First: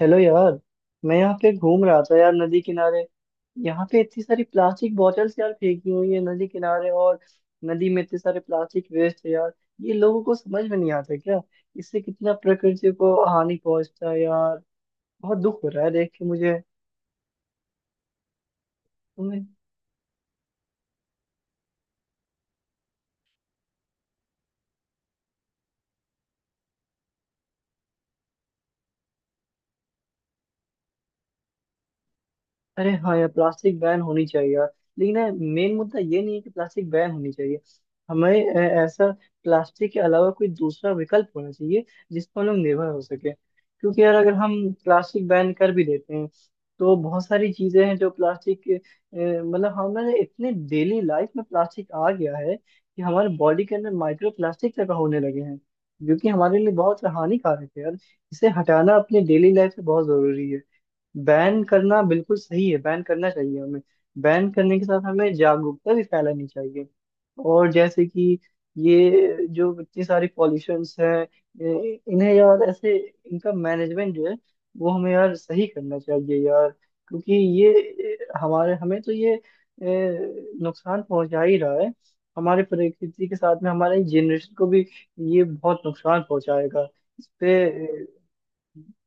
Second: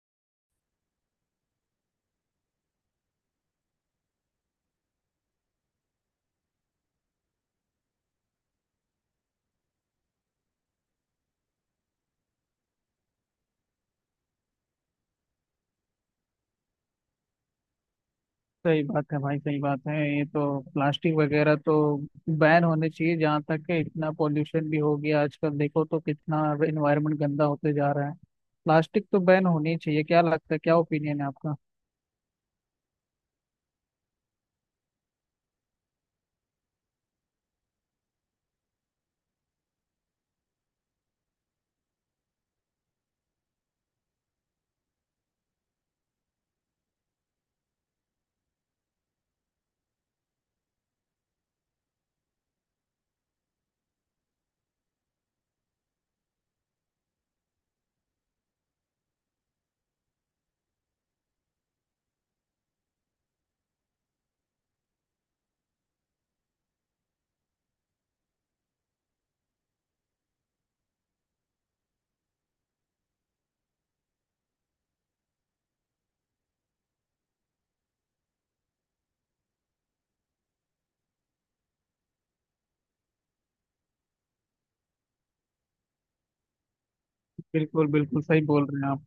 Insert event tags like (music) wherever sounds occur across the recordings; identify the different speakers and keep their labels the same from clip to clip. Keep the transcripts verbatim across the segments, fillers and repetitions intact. Speaker 1: Hello यार। मैं यहाँ पे घूम रहा था यार, नदी किनारे। यहाँ पे इतनी सारी प्लास्टिक बॉटल्स यार फेंकी हुई है नदी किनारे, और नदी में इतने सारे प्लास्टिक वेस्ट है यार। ये लोगों को समझ में नहीं आता क्या? इससे कितना प्रकृति को हानि पहुंचता है यार। बहुत दुख हो रहा है देख के मुझे।
Speaker 2: सही बात है भाई।
Speaker 1: तुम्हें।
Speaker 2: सही बात है, ये तो प्लास्टिक वगैरह तो बैन होने चाहिए। जहाँ तक है, इतना पोल्यूशन भी हो गया आजकल, देखो तो कितना एनवायरनमेंट गंदा होते जा रहा है। प्लास्टिक तो बैन होनी चाहिए। क्या लगता है, क्या ओपिनियन है आपका?
Speaker 1: अरे हाँ यार, प्लास्टिक बैन होनी चाहिए यार। लेकिन यार, मेन मुद्दा ये नहीं है कि प्लास्टिक बैन होनी चाहिए। हमें ए- ऐसा प्लास्टिक के अलावा कोई दूसरा विकल्प होना चाहिए जिस पर हम लोग निर्भर हो सके, क्योंकि यार अगर हम प्लास्टिक बैन कर भी देते हैं तो बहुत सारी चीजें हैं जो प्लास्टिक के, अ, मतलब हमारे इतने डेली लाइफ में प्लास्टिक आ गया है कि हमारे बॉडी के अंदर माइक्रो प्लास्टिक तक होने लगे हैं, जो कि हमारे लिए बहुत हानिकारक है यार। इसे हटाना अपने डेली लाइफ से बहुत जरूरी है। बैन करना बिल्कुल सही है, बैन करना चाहिए हमें। बैन करने के साथ हमें जागरूकता भी फैलानी चाहिए। और जैसे कि ये जो इतनी सारी पॉल्यूशंस हैं, ये- इन्हें यार ऐसे इनका मैनेजमेंट जो है वो हमें यार सही करना चाहिए यार, क्योंकि ये हमारे हमें तो ये ए, नुकसान पहुंचा ही रहा है। हमारे प्रकृति के साथ में हमारे जनरेशन को भी ये बहुत नुकसान पहुंचाएगा। इस पे
Speaker 2: बिल्कुल
Speaker 1: ए,
Speaker 2: बिल्कुल सही बोल रहे हैं आप।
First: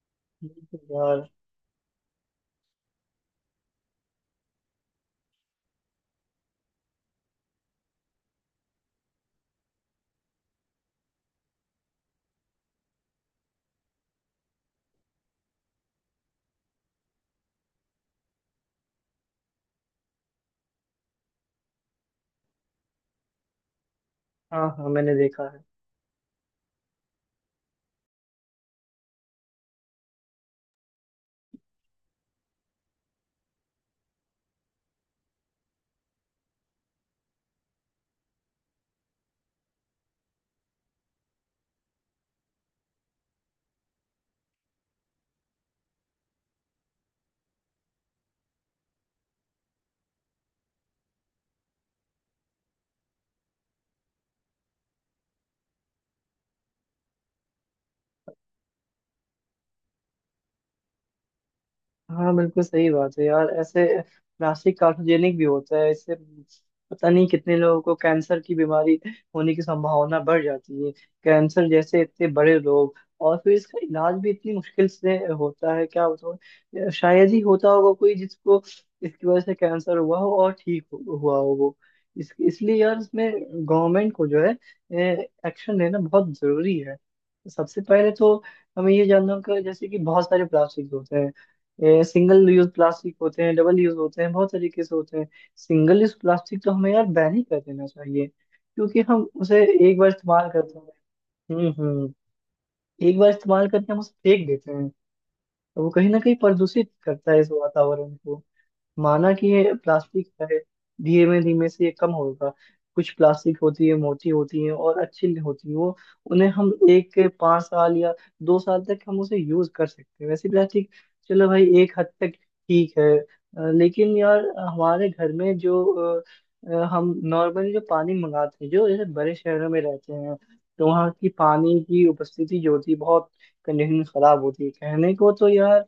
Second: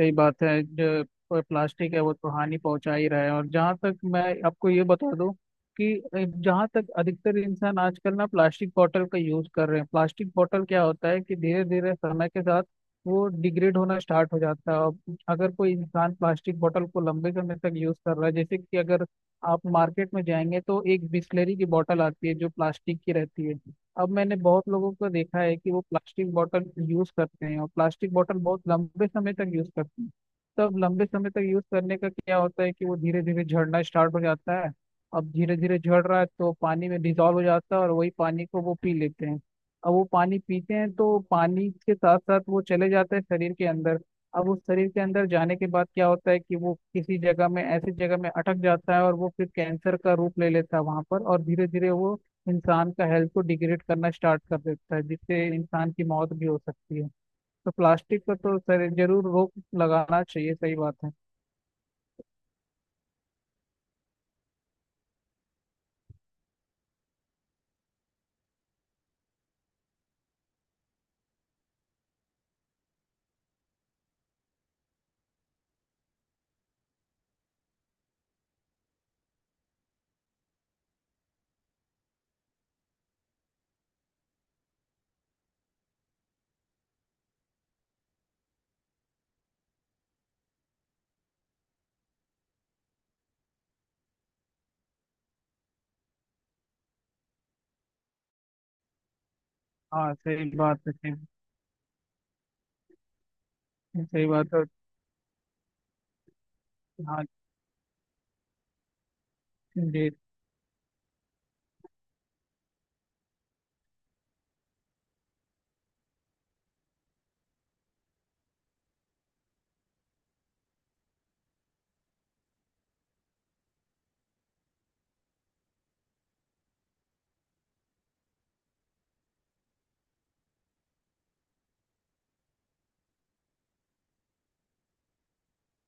Speaker 2: सही बात है। जो
Speaker 1: यार।
Speaker 2: प- प्लास्टिक है वो तो हानि पहुंचा ही रहा है। और जहाँ तक, मैं आपको ये बता दूं कि जहाँ तक अधिकतर इंसान आजकल ना प्लास्टिक बॉटल का यूज कर रहे हैं, प्लास्टिक बॉटल क्या होता है कि धीरे धीरे समय के साथ वो डिग्रेड होना स्टार्ट हो जाता है। और अगर कोई इंसान प्लास्टिक बॉटल को लंबे समय तक यूज कर रहा है, जैसे कि अगर आप मार्केट में जाएंगे तो एक बिस्लेरी की बॉटल आती है जो प्लास्टिक की रहती है। अब मैंने
Speaker 1: हाँ
Speaker 2: बहुत
Speaker 1: हाँ,
Speaker 2: लोगों को
Speaker 1: मैंने
Speaker 2: देखा
Speaker 1: देखा
Speaker 2: है
Speaker 1: है।
Speaker 2: कि वो प्लास्टिक बॉटल यूज करते हैं, और प्लास्टिक बॉटल बहुत लंबे समय तक यूज करते हैं। तब लंबे समय तक यूज करने का क्या होता है कि वो धीरे धीरे झड़ना स्टार्ट हो जाता है। अब धीरे धीरे झड़ रहा है तो पानी में डिजॉल्व हो जाता है, और वही पानी को वो पी लेते हैं। अब वो पानी पीते हैं तो पानी के साथ साथ वो चले जाते हैं शरीर के अंदर। अब उस शरीर के अंदर जाने के बाद क्या होता है कि वो किसी जगह में, ऐसी जगह में अटक जाता है और वो फिर कैंसर का रूप ले लेता है वहां पर। और धीरे धीरे वो इंसान का हेल्थ को डिग्रेड करना स्टार्ट कर देता है, जिससे इंसान की मौत भी हो सकती है। तो प्लास्टिक पर तो सर जरूर रोक लगाना चाहिए। सही बात है।
Speaker 1: हाँ, बिल्कुल सही बात है यार। ऐसे प्लास्टिक कार्cinोजेनिक भी होता है, इससे पता नहीं कितने लोगों को कैंसर की बीमारी होने की संभावना बढ़ जाती है। कैंसर जैसे इतने बड़े रोग, और फिर इसका इलाज भी इतनी मुश्किल से होता है, क्या बताऊँ। शायद ही होता होगा कोई जिसको इसकी वजह से कैंसर हुआ हो और ठीक हो- हुआ हो वो। इस, इसलिए यार इसमें गवर्नमेंट को जो है एक्शन लेना बहुत जरूरी है। सबसे पहले तो हमें ये जानना होगा, जैसे कि बहुत सारे प्लास्टिक होते हैं। सिंगल यूज प्लास्टिक होते हैं, डबल यूज होते हैं, बहुत तरीके से होते हैं। सिंगल यूज प्लास्टिक तो हमें यार बैन ही कर देना चाहिए, क्योंकि हम उसे एक बार
Speaker 2: हाँ
Speaker 1: इस्तेमाल
Speaker 2: सही
Speaker 1: करते
Speaker 2: बात है।
Speaker 1: हैं।
Speaker 2: सही,
Speaker 1: हम्म। हम्म। एक बार इस्तेमाल करके हम उसे
Speaker 2: सही
Speaker 1: फेंक
Speaker 2: बात है।
Speaker 1: देते हैं। तो वो कहीं ना कहीं प्रदूषित
Speaker 2: हाँ
Speaker 1: करता है इस वातावरण को। माना कि ये
Speaker 2: जी,
Speaker 1: प्लास्टिक है, धीमे धीमे से ये कम होगा। कुछ प्लास्टिक होती है, मोटी होती है और अच्छी होती है, वो उन्हें हम एक के पाँच साल या दो साल तक हम उसे यूज कर सकते हैं, वैसे प्लास्टिक। चलो भाई, एक हद तक ठीक है। अ, लेकिन यार हमारे घर में जो अ, अ, हम नॉर्मली जो पानी मंगाते हैं, जो जैसे बड़े शहरों में रहते हैं, तो वहाँ की पानी की उपस्थिति जो होती है बहुत कंडीशन खराब होती है कहने को तो यार।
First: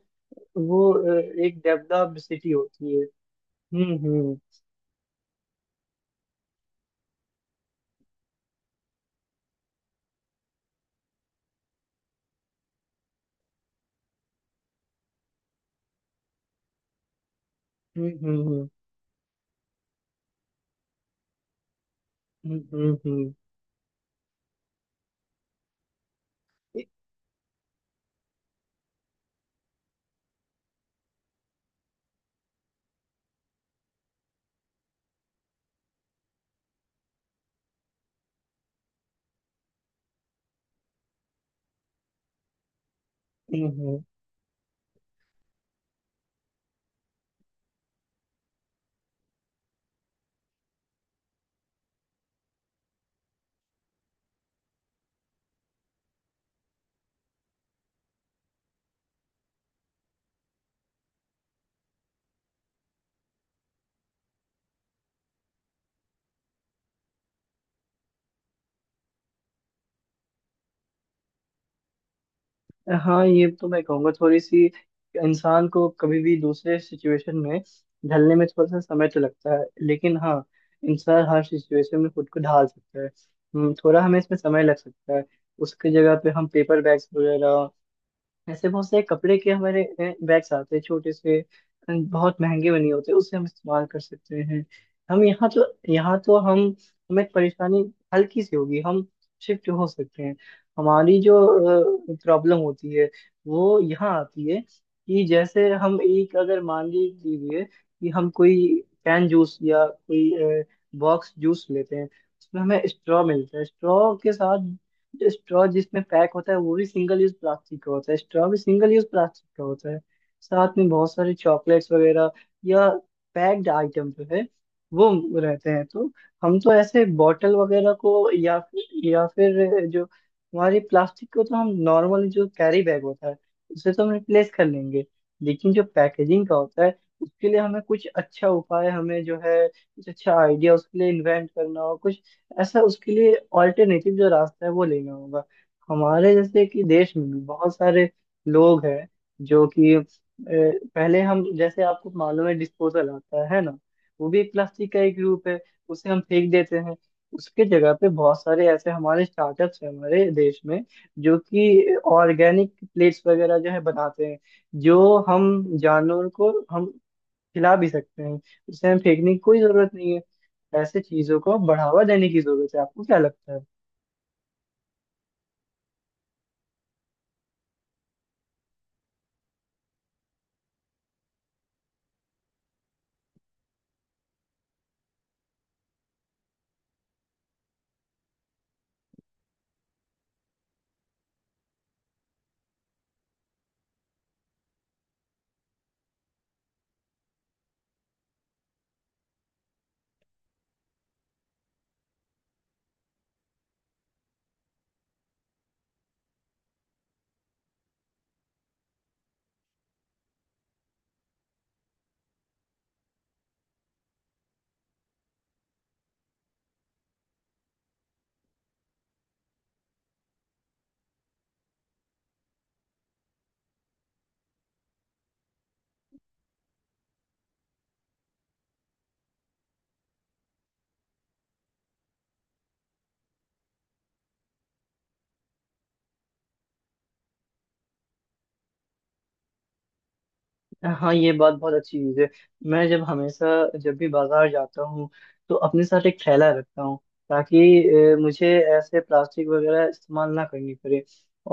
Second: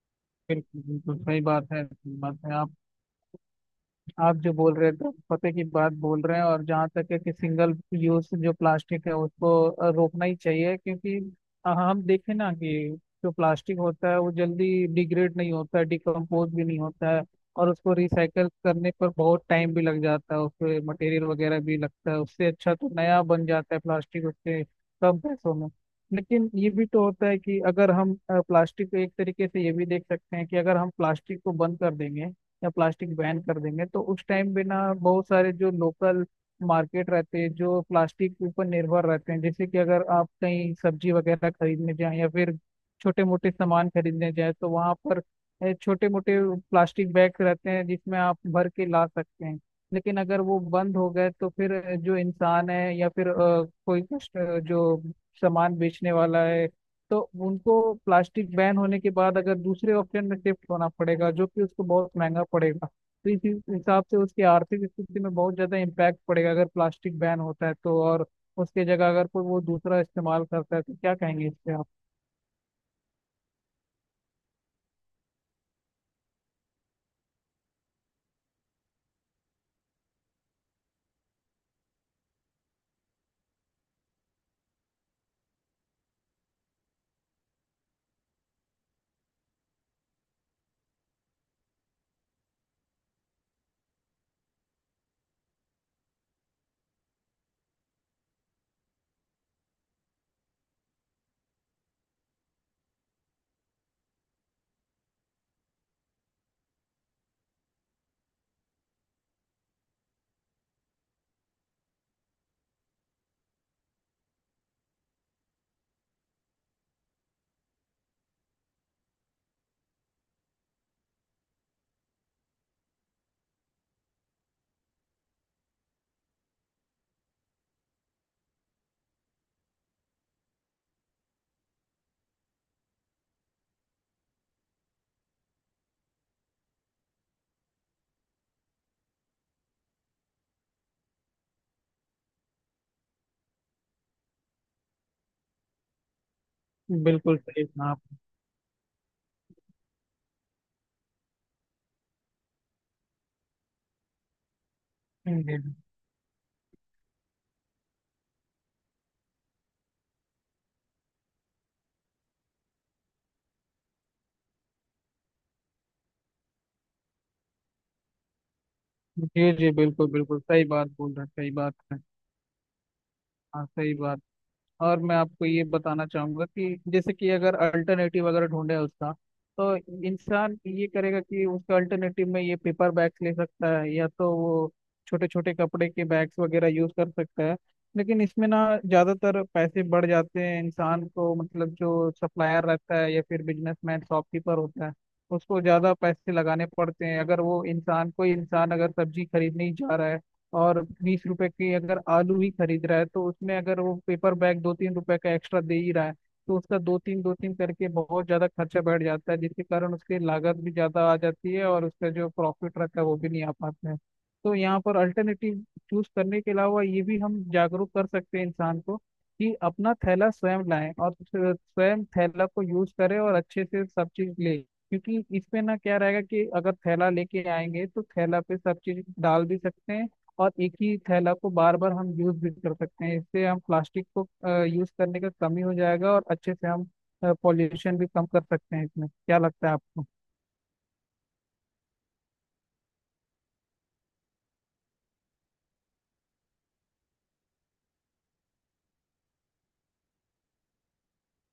Speaker 2: बिल्कुल
Speaker 1: वो
Speaker 2: बिल्कुल
Speaker 1: अ,
Speaker 2: सही
Speaker 1: एक
Speaker 2: बात है। सही
Speaker 1: डेवलप्ड
Speaker 2: बात
Speaker 1: सिटी
Speaker 2: है आप।
Speaker 1: होती है। हम्म। हम्म।
Speaker 2: आप जो बोल रहे थे पते की बात बोल रहे हैं। और जहाँ तक है कि सिंगल यूज जो प्लास्टिक है उसको अ, रोकना ही चाहिए, क्योंकि अ, हम देखें ना कि जो प्लास्टिक होता है वो जल्दी डिग्रेड नहीं होता है, डिकम्पोज भी नहीं होता है। और उसको
Speaker 1: हम्म।
Speaker 2: रिसाइकल
Speaker 1: हम्म।
Speaker 2: करने पर बहुत टाइम भी लग जाता है, उसपे मटेरियल वगैरह भी लगता है। उससे
Speaker 1: हम्म।
Speaker 2: अच्छा तो नया
Speaker 1: हम्म।
Speaker 2: बन जाता है प्लास्टिक उसके कम पैसों में। लेकिन ये भी तो होता है कि अगर हम अ, प्लास्टिक को एक तरीके से ये भी देख सकते हैं कि अगर हम प्लास्टिक को बंद कर देंगे या प्लास्टिक बैन कर देंगे, तो उस टाइम बिना, बहुत सारे जो लोकल मार्केट रहते हैं जो प्लास्टिक के ऊपर निर्भर रहते हैं, जैसे कि अगर आप कहीं सब्जी वगैरह खरीदने जाएं या फिर छोटे मोटे
Speaker 1: हम्म।
Speaker 2: सामान
Speaker 1: हम्म।
Speaker 2: खरीदने जाएं तो वहाँ पर छोटे मोटे प्लास्टिक बैग रहते हैं जिसमें आप भर के ला सकते हैं। लेकिन अगर वो बंद हो गए तो फिर अ, जो इंसान है या फिर अ, कोई कस्ट- अ, जो सामान बेचने वाला है, तो उनको प्लास्टिक बैन होने के बाद अगर दूसरे ऑप्शन में शिफ्ट होना पड़ेगा, जो कि उसको बहुत महंगा पड़ेगा। तो इस इस हिसाब से उसकी आर्थिक स्थिति में बहुत ज़्यादा इम्पैक्ट पड़ेगा अगर प्लास्टिक बैन होता है, तो और उसके जगह अगर कोई वो दूसरा इस्तेमाल करता है तो क्या कहेंगे इस पे आप?
Speaker 1: हाँ, ये तो मैं कहूँगा, थोड़ी सी इंसान को कभी भी दूसरे सिचुएशन में ढलने में थोड़ा सा समय तो लगता है, लेकिन हाँ, इंसान हर सिचुएशन में खुद को ढाल सकता है। हम्म, थोड़ा हमें इसमें समय लग सकता है। उसकी जगह पे हम पेपर बैग्स वगैरह, ऐसे बहुत सारे कपड़े के हमारे बैग्स आते हैं, छोटे से अ, बहुत महंगे बने होते हैं, उसे हम इस्तेमाल कर सकते हैं। हम यहाँ तो यहाँ तो हम हमें परेशानी हल्की सी होगी, हम शिफ्ट हो सकते हैं। हमारी जो प्रॉब्लम होती है वो यहाँ आती है कि जैसे हम एक अगर मान ली- लीजिए कि हम कोई कैन जूस या कोई बॉक्स जूस लेते हैं, उसमें हमें स्ट्रॉ मिलता है। स्ट्रॉ के साथ जो स्ट्रॉ जिसमें पैक होता है, वो भी सिंगल यूज प्लास्टिक का होता है। स्ट्रॉ भी सिंगल यूज प्लास्टिक का होता है। साथ में बहुत सारे चॉकलेट्स वगैरह या पैक्ड आइटम जो है वो रहते हैं। तो हम तो ऐसे बॉटल वगैरह को, या फिर या फिर जो हमारी प्लास्टिक को, तो हम नॉर्मल जो कैरी बैग होता है उसे तो हम रिप्लेस कर लेंगे। लेकिन जो पैकेजिंग का होता है उसके लिए हमें कुछ अच्छा उपाय, हमें जो है कुछ अच्छा आइडिया उसके लिए इन्वेंट करना हो, कुछ ऐसा उसके लिए ऑल्टरनेटिव जो रास्ता है वो लेना होगा। हमारे जैसे कि देश में
Speaker 2: बिल्कुल
Speaker 1: भी
Speaker 2: सही
Speaker 1: बहुत
Speaker 2: कहा आप।
Speaker 1: सारे लोग हैं जो कि अ, पहले हम जैसे आपको मालूम है डिस्पोजल आता है ना, वो भी एक प्लास्टिक का एक रूप है।
Speaker 2: जी
Speaker 1: उसे हम फेंक देते हैं। उसके जगह पे बहुत सारे ऐसे हमारे स्टार्टअप्स हैं हमारे देश में जो कि ऑर्गेनिक प्लेट्स वगैरह जो है बनाते हैं, जो हम जानवर को हम खिला भी सकते हैं। उसे हमें फेंकने की
Speaker 2: जी।
Speaker 1: कोई
Speaker 2: जी,
Speaker 1: जरूरत
Speaker 2: बिल्कुल
Speaker 1: नहीं है।
Speaker 2: बिल्कुल सही बात
Speaker 1: ऐसे
Speaker 2: बोल रहे हैं।
Speaker 1: चीजों
Speaker 2: सही
Speaker 1: को
Speaker 2: बात है।
Speaker 1: बढ़ावा देने की जरूरत है। आपको क्या लगता है?
Speaker 2: हाँ सही बात। और मैं आपको ये बताना चाहूंगा कि जैसे कि अगर अल्टरनेटिव अगर ढूंढे उसका, तो इंसान ये करेगा कि उसका अल्टरनेटिव में ये पेपर बैग्स ले सकता है, या तो वो छोटे छोटे कपड़े के बैग्स वगैरह यूज कर सकता है। लेकिन इसमें ना, ज्यादातर पैसे बढ़ जाते हैं इंसान को, मतलब जो सप्लायर रहता है या फिर बिजनेसमैन शॉपकीपर होता है उसको ज्यादा पैसे लगाने पड़ते हैं। अगर वो इंसान, कोई इंसान अगर सब्जी खरीदने ही जा रहा है और बीस रुपए की अगर आलू ही खरीद रहा है, तो उसमें अगर वो पेपर बैग दो तीन रुपए का एक्स्ट्रा दे ही रहा है तो उसका दो तीन, दो तीन करके बहुत ज्यादा खर्चा बढ़ जाता है, जिसके कारण उसकी लागत भी ज्यादा आ जाती है और उसका जो प्रॉफिट रहता है वो भी नहीं आ पाता है। तो यहाँ पर अल्टरनेटिव चूज करने के अलावा ये भी हम जागरूक कर सकते हैं इंसान को कि अपना थैला स्वयं लाएं और स्वयं थैला को यूज करें और अच्छे से सब चीज ले। क्योंकि इसमें ना क्या रहेगा कि अगर थैला लेके आएंगे तो थैला पे सब चीज डाल भी सकते हैं, और एक ही थैला को बार बार हम यूज भी कर सकते हैं, इससे हम प्लास्टिक को यूज करने का कमी हो जाएगा और अच्छे से हम पॉल्यूशन भी कम कर सकते हैं। इसमें क्या लगता है आपको?
Speaker 1: (laughs) हाँ, ये बात बहुत अच्छी चीज है। मैं जब हमेशा जब भी बाजार जाता हूँ तो अपने साथ एक थैला रखता हूँ, ताकि अ, मुझे ऐसे प्लास्टिक वगैरह इस्तेमाल ना करनी पड़े।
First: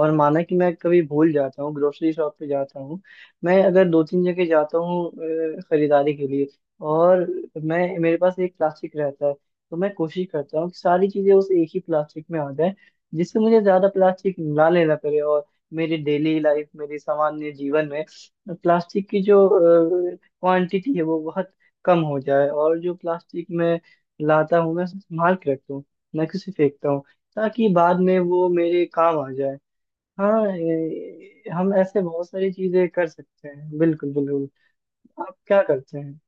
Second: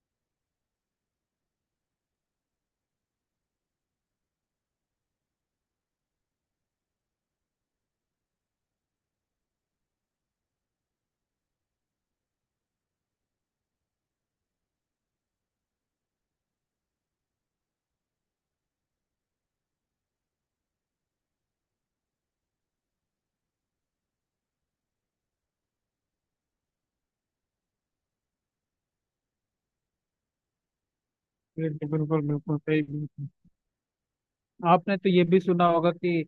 Speaker 1: और माना कि मैं कभी भूल जाता हूँ, ग्रोसरी शॉप पे जाता हूँ, मैं अगर दो तीन जगह जाता हूँ अ, खरीदारी के लिए, और मैं, मेरे पास एक प्लास्टिक रहता है, तो मैं कोशिश करता हूँ कि सारी चीजें उस एक ही प्लास्टिक में आ जाए, जिससे मुझे ज्यादा प्लास्टिक ना लेना पड़े। और मेरी डेली लाइफ, मेरी सामान्य जीवन में प्लास्टिक की जो क्वांटिटी है वो बहुत कम हो जाए। और जो प्लास्टिक मैं लाता हूँ, मैं उसे संभाल के रखता हूँ, मैं किसी फेंकता हूँ, ताकि बाद में वो मेरे काम आ जाए। हाँ, ए, हम
Speaker 2: बिल्कुल
Speaker 1: ऐसे
Speaker 2: बिल्कुल
Speaker 1: बहुत सारी
Speaker 2: बिल्कुल सही
Speaker 1: चीजें कर
Speaker 2: बिल्कुल।
Speaker 1: सकते हैं, बिल्कुल बिल्कुल।
Speaker 2: आपने तो ये
Speaker 1: आप
Speaker 2: भी
Speaker 1: क्या
Speaker 2: सुना होगा
Speaker 1: करते हैं?
Speaker 2: कि,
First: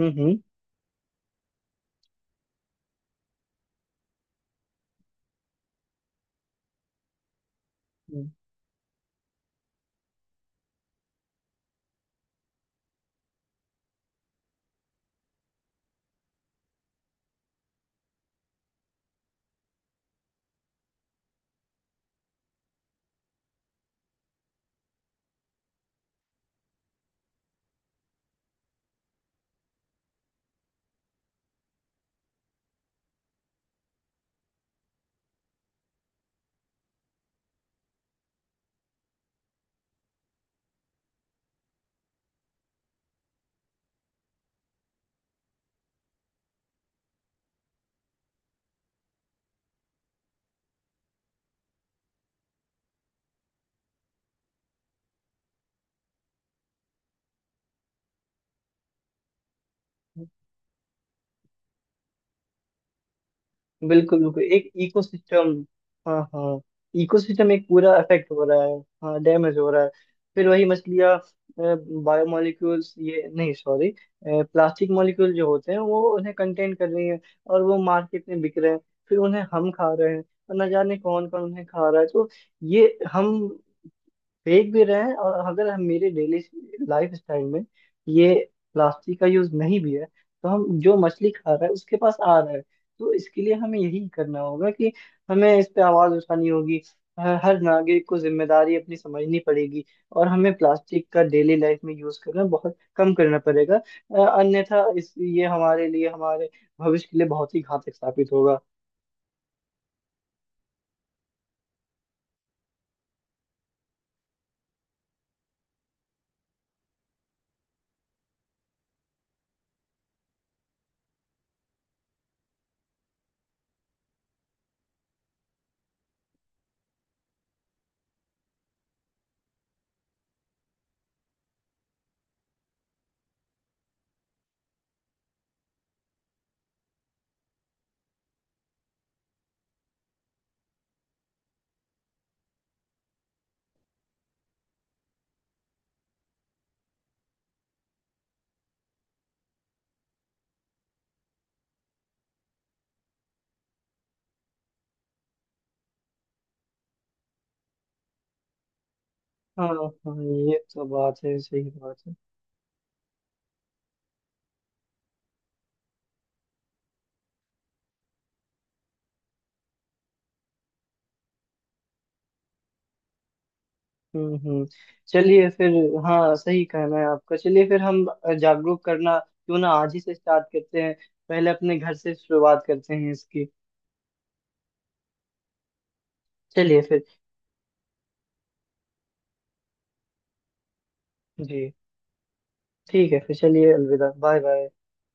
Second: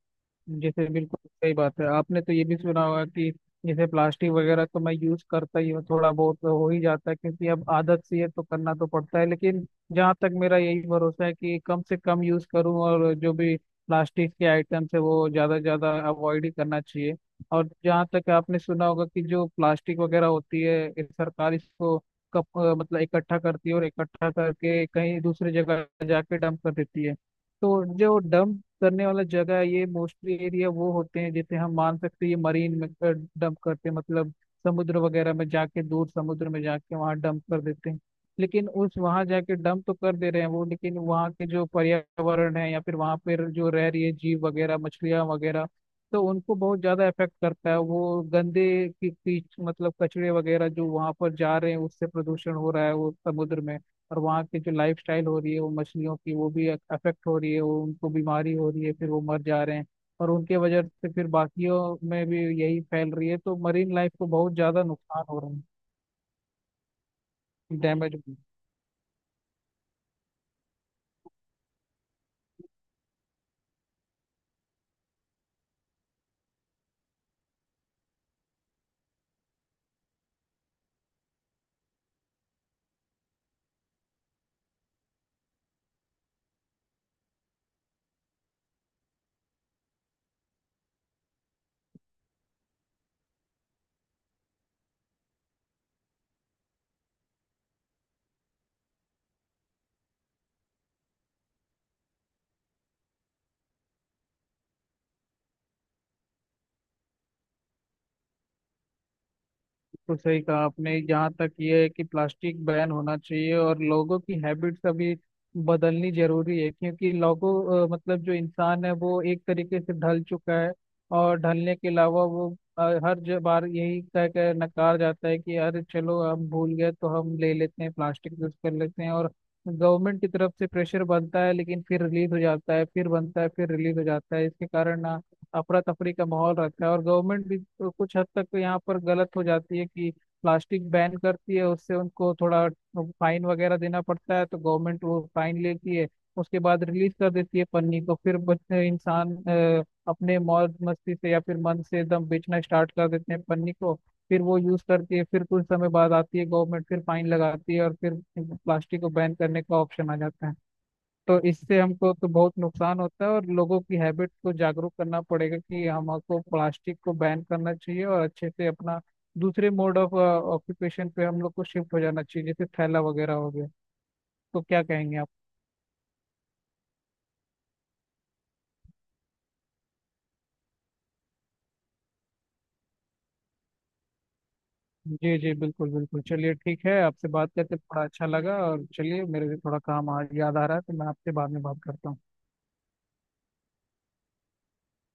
Speaker 1: हम्म। हम्म।
Speaker 2: जैसे, बिल्कुल सही बात है। आपने तो ये भी सुना होगा कि जैसे प्लास्टिक वगैरह तो मैं यूज करता ही हूँ, थोड़ा बहुत तो हो ही जाता है क्योंकि अब आदत सी है तो करना तो पड़ता है। लेकिन जहाँ तक मेरा यही भरोसा है कि कम से कम यूज करूँ, और जो भी प्लास्टिक के आइटम्स है वो ज्यादा से ज्यादा अवॉइड ही करना चाहिए। और जहाँ तक आपने सुना होगा कि जो प्लास्टिक वगैरह होती है, इस सरकार इसको कप अ, मतलब इकट्ठा करती है और इकट्ठा करके कहीं दूसरी जगह जाके डंप कर देती है। तो जो डंप करने वाला जगह है ये मोस्टली एरिया वो होते हैं, जैसे हम मान सकते हैं ये मरीन में डंप करते हैं, मतलब समुद्र वगैरह में जाके, दूर समुद्र में जाके वहाँ डंप कर देते हैं। लेकिन उस वहाँ जाके डंप तो कर दे रहे हैं वो, लेकिन वहाँ के जो पर्यावरण है या फिर वहाँ पर जो रह रही है जीव वगैरह मछलियाँ वगैरह, तो उनको बहुत ज्यादा इफेक्ट करता है। वो गंदे की कीच, मतलब कचरे वगैरह जो वहाँ पर जा रहे हैं, उससे प्रदूषण हो रहा है वो समुद्र में। और वहाँ की जो लाइफ स्टाइल हो रही है वो मछलियों की, वो भी अफेक्ट हो रही है, वो उनको बीमारी हो रही है फिर वो मर जा रहे हैं।
Speaker 1: हम्म।
Speaker 2: और उनके वजह से फिर बाकियों में भी यही फैल रही है, तो मरीन लाइफ
Speaker 1: बिल्कुल
Speaker 2: को
Speaker 1: बिल्कुल,
Speaker 2: बहुत
Speaker 1: एक
Speaker 2: ज़्यादा नुकसान हो रहा
Speaker 1: इकोसिस्टम। हाँ हाँ, इकोसिस्टम एक
Speaker 2: है,
Speaker 1: पूरा
Speaker 2: डैमेज।
Speaker 1: अफेक्ट हो रहा है। हाँ, डैमेज हो रहा है। फिर वही मछलियाँ, बायोमोलिक्यूल्स ये नहीं, सॉरी, प्लास्टिक मॉलिक्यूल जो होते हैं वो उन्हें कंटेन कर रही हैं, और वो मार्केट में बिक रहे हैं, फिर उन्हें हम खा रहे हैं, और न जाने कौन कौन उन्हें खा रहा है। तो ये हम फेंक भी रहे हैं, और अगर हम, मेरे डेली लाइफ स्टाइल में ये प्लास्टिक का यूज नहीं भी है, तो हम जो मछली खा रहे हैं उसके पास आ रहा है। तो इसके लिए हमें यही करना होगा कि हमें इस पे आवाज उठानी होगी। हर हर नागरिक को जिम्मेदारी अपनी समझनी पड़ेगी। और हमें प्लास्टिक का डेली लाइफ में यूज करना बहुत कम करना पड़ेगा। अ, अन्यथा इस, ये हमारे लिए, हमारे भविष्य के लिए बहुत ही घातक साबित होगा।
Speaker 2: तो सही कहा आपने, जहाँ तक ये है कि प्लास्टिक बैन होना चाहिए और लोगों की हैबिट्स अभी बदलनी जरूरी है, क्योंकि लोगों अ, मतलब जो इंसान है वो एक तरीके से ढल चुका है। और ढलने के अलावा वो अ, हर ज- बार यही कह कर नकार जाता है कि अरे चलो हम भूल गए तो हम ले लेते हैं, प्लास्टिक यूज कर लेते हैं। और गवर्नमेंट की तरफ से प्रेशर बनता है लेकिन फिर रिलीज हो जाता है, फिर बनता है फिर रिलीज हो जाता है। इसके कारण ना अफरा तफरी का माहौल रहता है, और गवर्नमेंट भी तो कुछ हद तक तो यहाँ पर गलत हो जाती है कि प्लास्टिक बैन करती है, उससे उनको थोड़ा फाइन वगैरह देना पड़ता है तो गवर्नमेंट वो फाइन लेती है, उसके बाद रिलीज कर देती है पन्नी को। फिर बच्चे इंसान अ, अपने मौज मस्ती से या फिर मन से एकदम बेचना स्टार्ट कर देते हैं पन्नी को। फिर वो यूज करती है, फिर कुछ समय बाद आती है गवर्नमेंट फिर फाइन लगाती है, और फिर प्लास्टिक को बैन करने
Speaker 1: हाँ
Speaker 2: का ऑप्शन
Speaker 1: हाँ,
Speaker 2: आ जाता है।
Speaker 1: ये तो बात है,
Speaker 2: तो
Speaker 1: सही
Speaker 2: इससे
Speaker 1: बात है।
Speaker 2: हमको तो बहुत नुकसान होता है, और लोगों की हैबिट को जागरूक करना पड़ेगा कि हमको प्लास्टिक को बैन करना चाहिए और अच्छे से अपना दूसरे मोड ऑफ ऑक्यूपेशन पे हम लोग को शिफ्ट हो जाना चाहिए, जैसे थैला वगैरह हो गया।
Speaker 1: हम्म।
Speaker 2: तो
Speaker 1: हम्म।
Speaker 2: क्या कहेंगे आप?
Speaker 1: चलिए फिर। हाँ, सही कहना है आपका। चलिए फिर, हम जागरूक करना क्यों ना आज ही से स्टार्ट करते हैं। पहले अपने घर से शुरुआत करते हैं इसकी।
Speaker 2: जी जी बिल्कुल बिल्कुल। चलिए
Speaker 1: चलिए
Speaker 2: ठीक है,
Speaker 1: फिर।
Speaker 2: आपसे बात करके थोड़ा अच्छा लगा, और चलिए मेरे भी थोड़ा काम आज याद आ रहा है तो मैं आपसे बाद में
Speaker 1: जी,
Speaker 2: बात करता हूँ।
Speaker 1: ठीक है। फिर चलिए, अलविदा, बाय बाय।